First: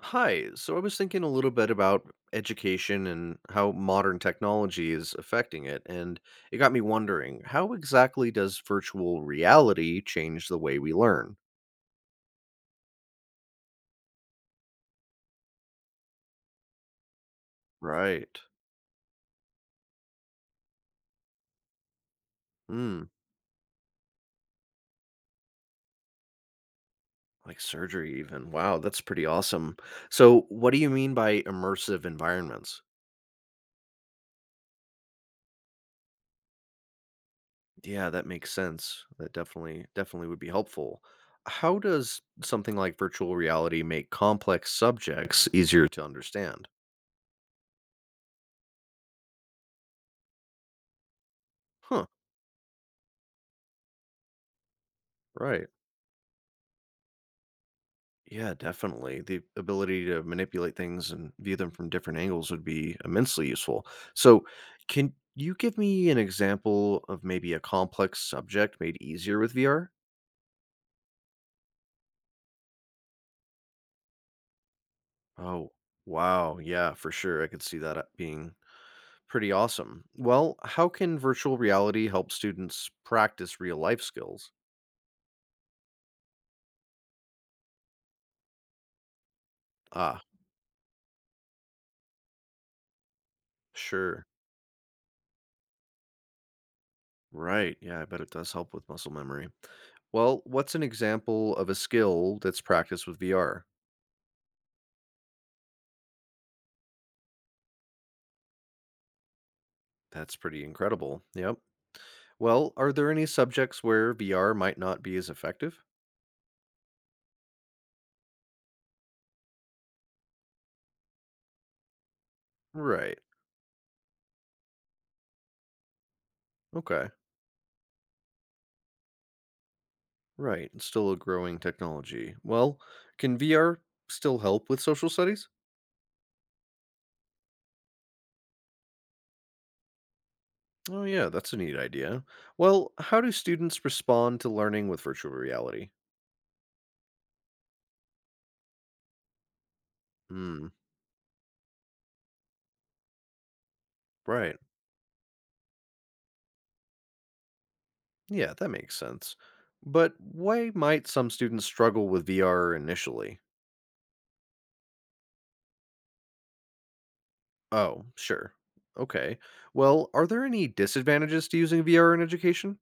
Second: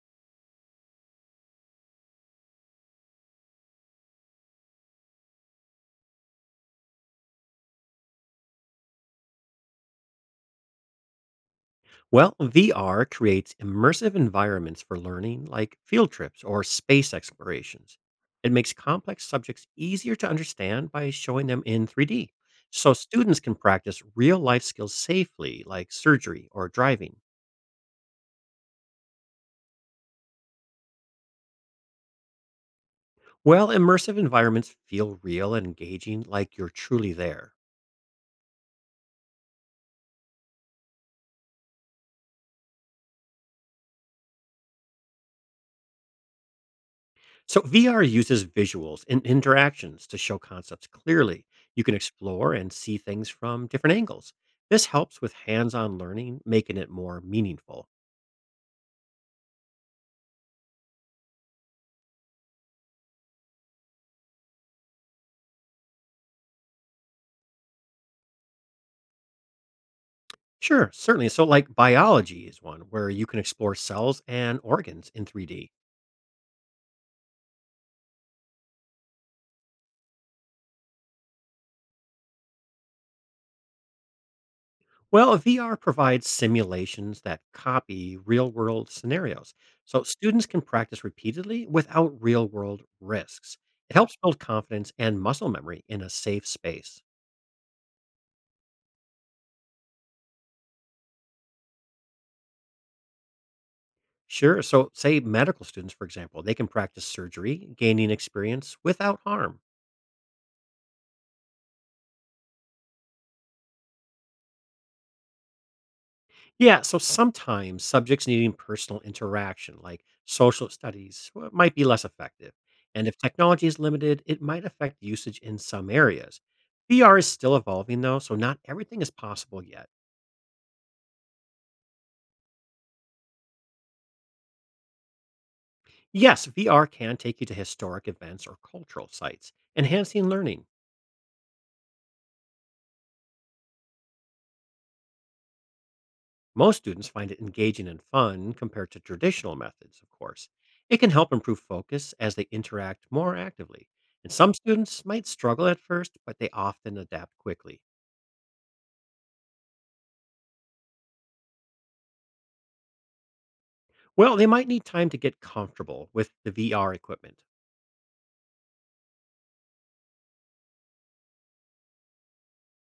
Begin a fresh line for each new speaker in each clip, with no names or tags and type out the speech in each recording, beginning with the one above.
Hi, so I was thinking a little bit about education and how modern technology is affecting it, and it got me wondering how exactly does virtual reality change the way we learn?
Well, VR creates immersive environments for learning, like field trips or space explorations.
Right.
It makes complex subjects easier to understand by showing them in 3D, so
Hmm.
students can practice real life skills safely, like surgery or driving.
Like surgery, even. Wow, that's pretty awesome. So, what do you mean by immersive environments?
Well, immersive environments feel real and engaging, like you're truly there.
Yeah, that makes sense. That definitely would be helpful. How does something like virtual reality make complex subjects easier to understand?
So VR uses visuals and interactions to show concepts clearly. You can
Huh,
explore and see things from different angles. This helps with
right.
hands-on learning, making it more meaningful.
Yeah, definitely. The ability to manipulate things and view them from different angles would be immensely useful. So, can you give me an example of maybe a complex subject made easier with VR?
Sure, certainly. So like biology is one where you can explore cells and organs in 3D.
Oh, wow. Yeah, for sure. I could see that being pretty awesome. Well, how can virtual reality help students practice real life skills?
Well, VR provides simulations that copy real-world scenarios. So
Ah,
students can practice repeatedly without real-world risks. It helps
sure.
build confidence and muscle memory in a safe space.
Right. Yeah, I bet it does help with muscle memory. Well, what's an example of a skill that's practiced with VR?
Sure. So, say medical students, for example, they can practice surgery, gaining experience without harm.
That's pretty incredible. Yep. Well, are there any subjects where VR might not be as effective?
Yeah. So, sometimes subjects needing personal interaction, like social studies, might be less effective. And if
Right.
technology is limited, it might affect usage in some areas.
Okay.
VR is still evolving, though, so not everything is possible yet.
Right. It's still a growing technology. Well, can VR still help with social studies?
Yes, VR can take you to historic events or cultural sites, enhancing learning.
Oh, yeah, that's a neat idea. Well, how do students respond to learning with virtual reality?
Most students find it engaging and fun compared to traditional methods, of course.
Hmm.
It can help improve focus as they interact more actively. And some
Right.
students might struggle at first, but they often adapt quickly.
Yeah, that makes sense. But why might some students struggle with VR initially?
Well, they might need time to get comfortable with the VR equipment.
Oh, sure. Okay. Well, are there any disadvantages to using VR in education?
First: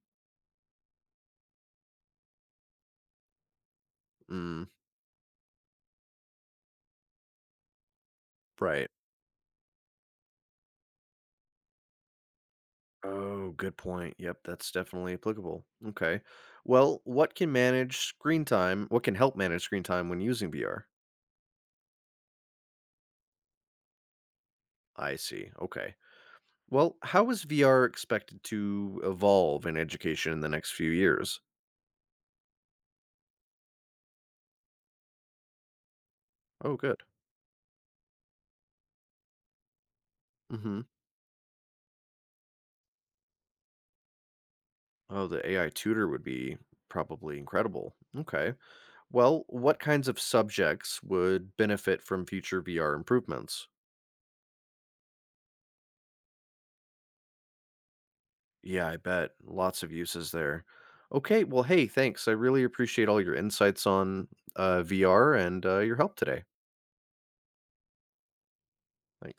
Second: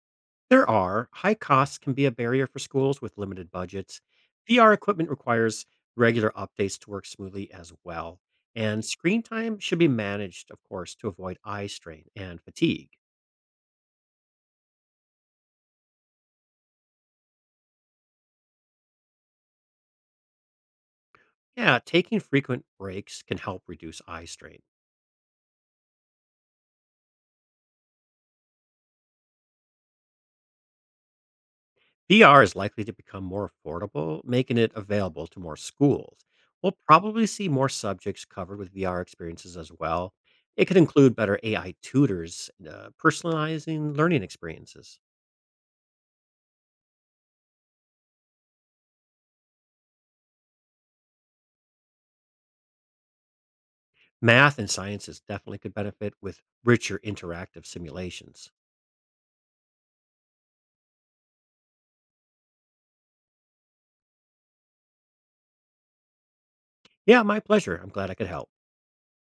There are high costs can be a barrier for schools with limited budgets.
Hmm.
VR equipment requires regular updates to work smoothly as well. And
Right.
screen time should be managed, of course, to avoid eye strain and fatigue.
Oh, good point. Yep, that's definitely applicable. Okay. Well, what can manage screen time? What can help manage screen time when using VR?
Yeah, taking frequent breaks can help reduce eye strain.
I see. Okay. Well, how is VR expected to evolve in education in the next few years?
VR is likely to become more affordable, making it available to more schools. We'll
Oh, good.
probably see more subjects covered with VR experiences as well. It could
Mm-hmm.
include better AI tutors, personalizing learning experiences.
Oh, the AI tutor would be probably incredible. Okay. Well, what kinds of subjects would benefit from future VR improvements?
Math and sciences definitely could benefit with richer interactive simulations.
Yeah, I bet. Lots of uses there. Okay, well, hey, thanks. I really appreciate all your insights on VR and your help today.
Yeah, my pleasure. I'm glad I could help.
Thanks.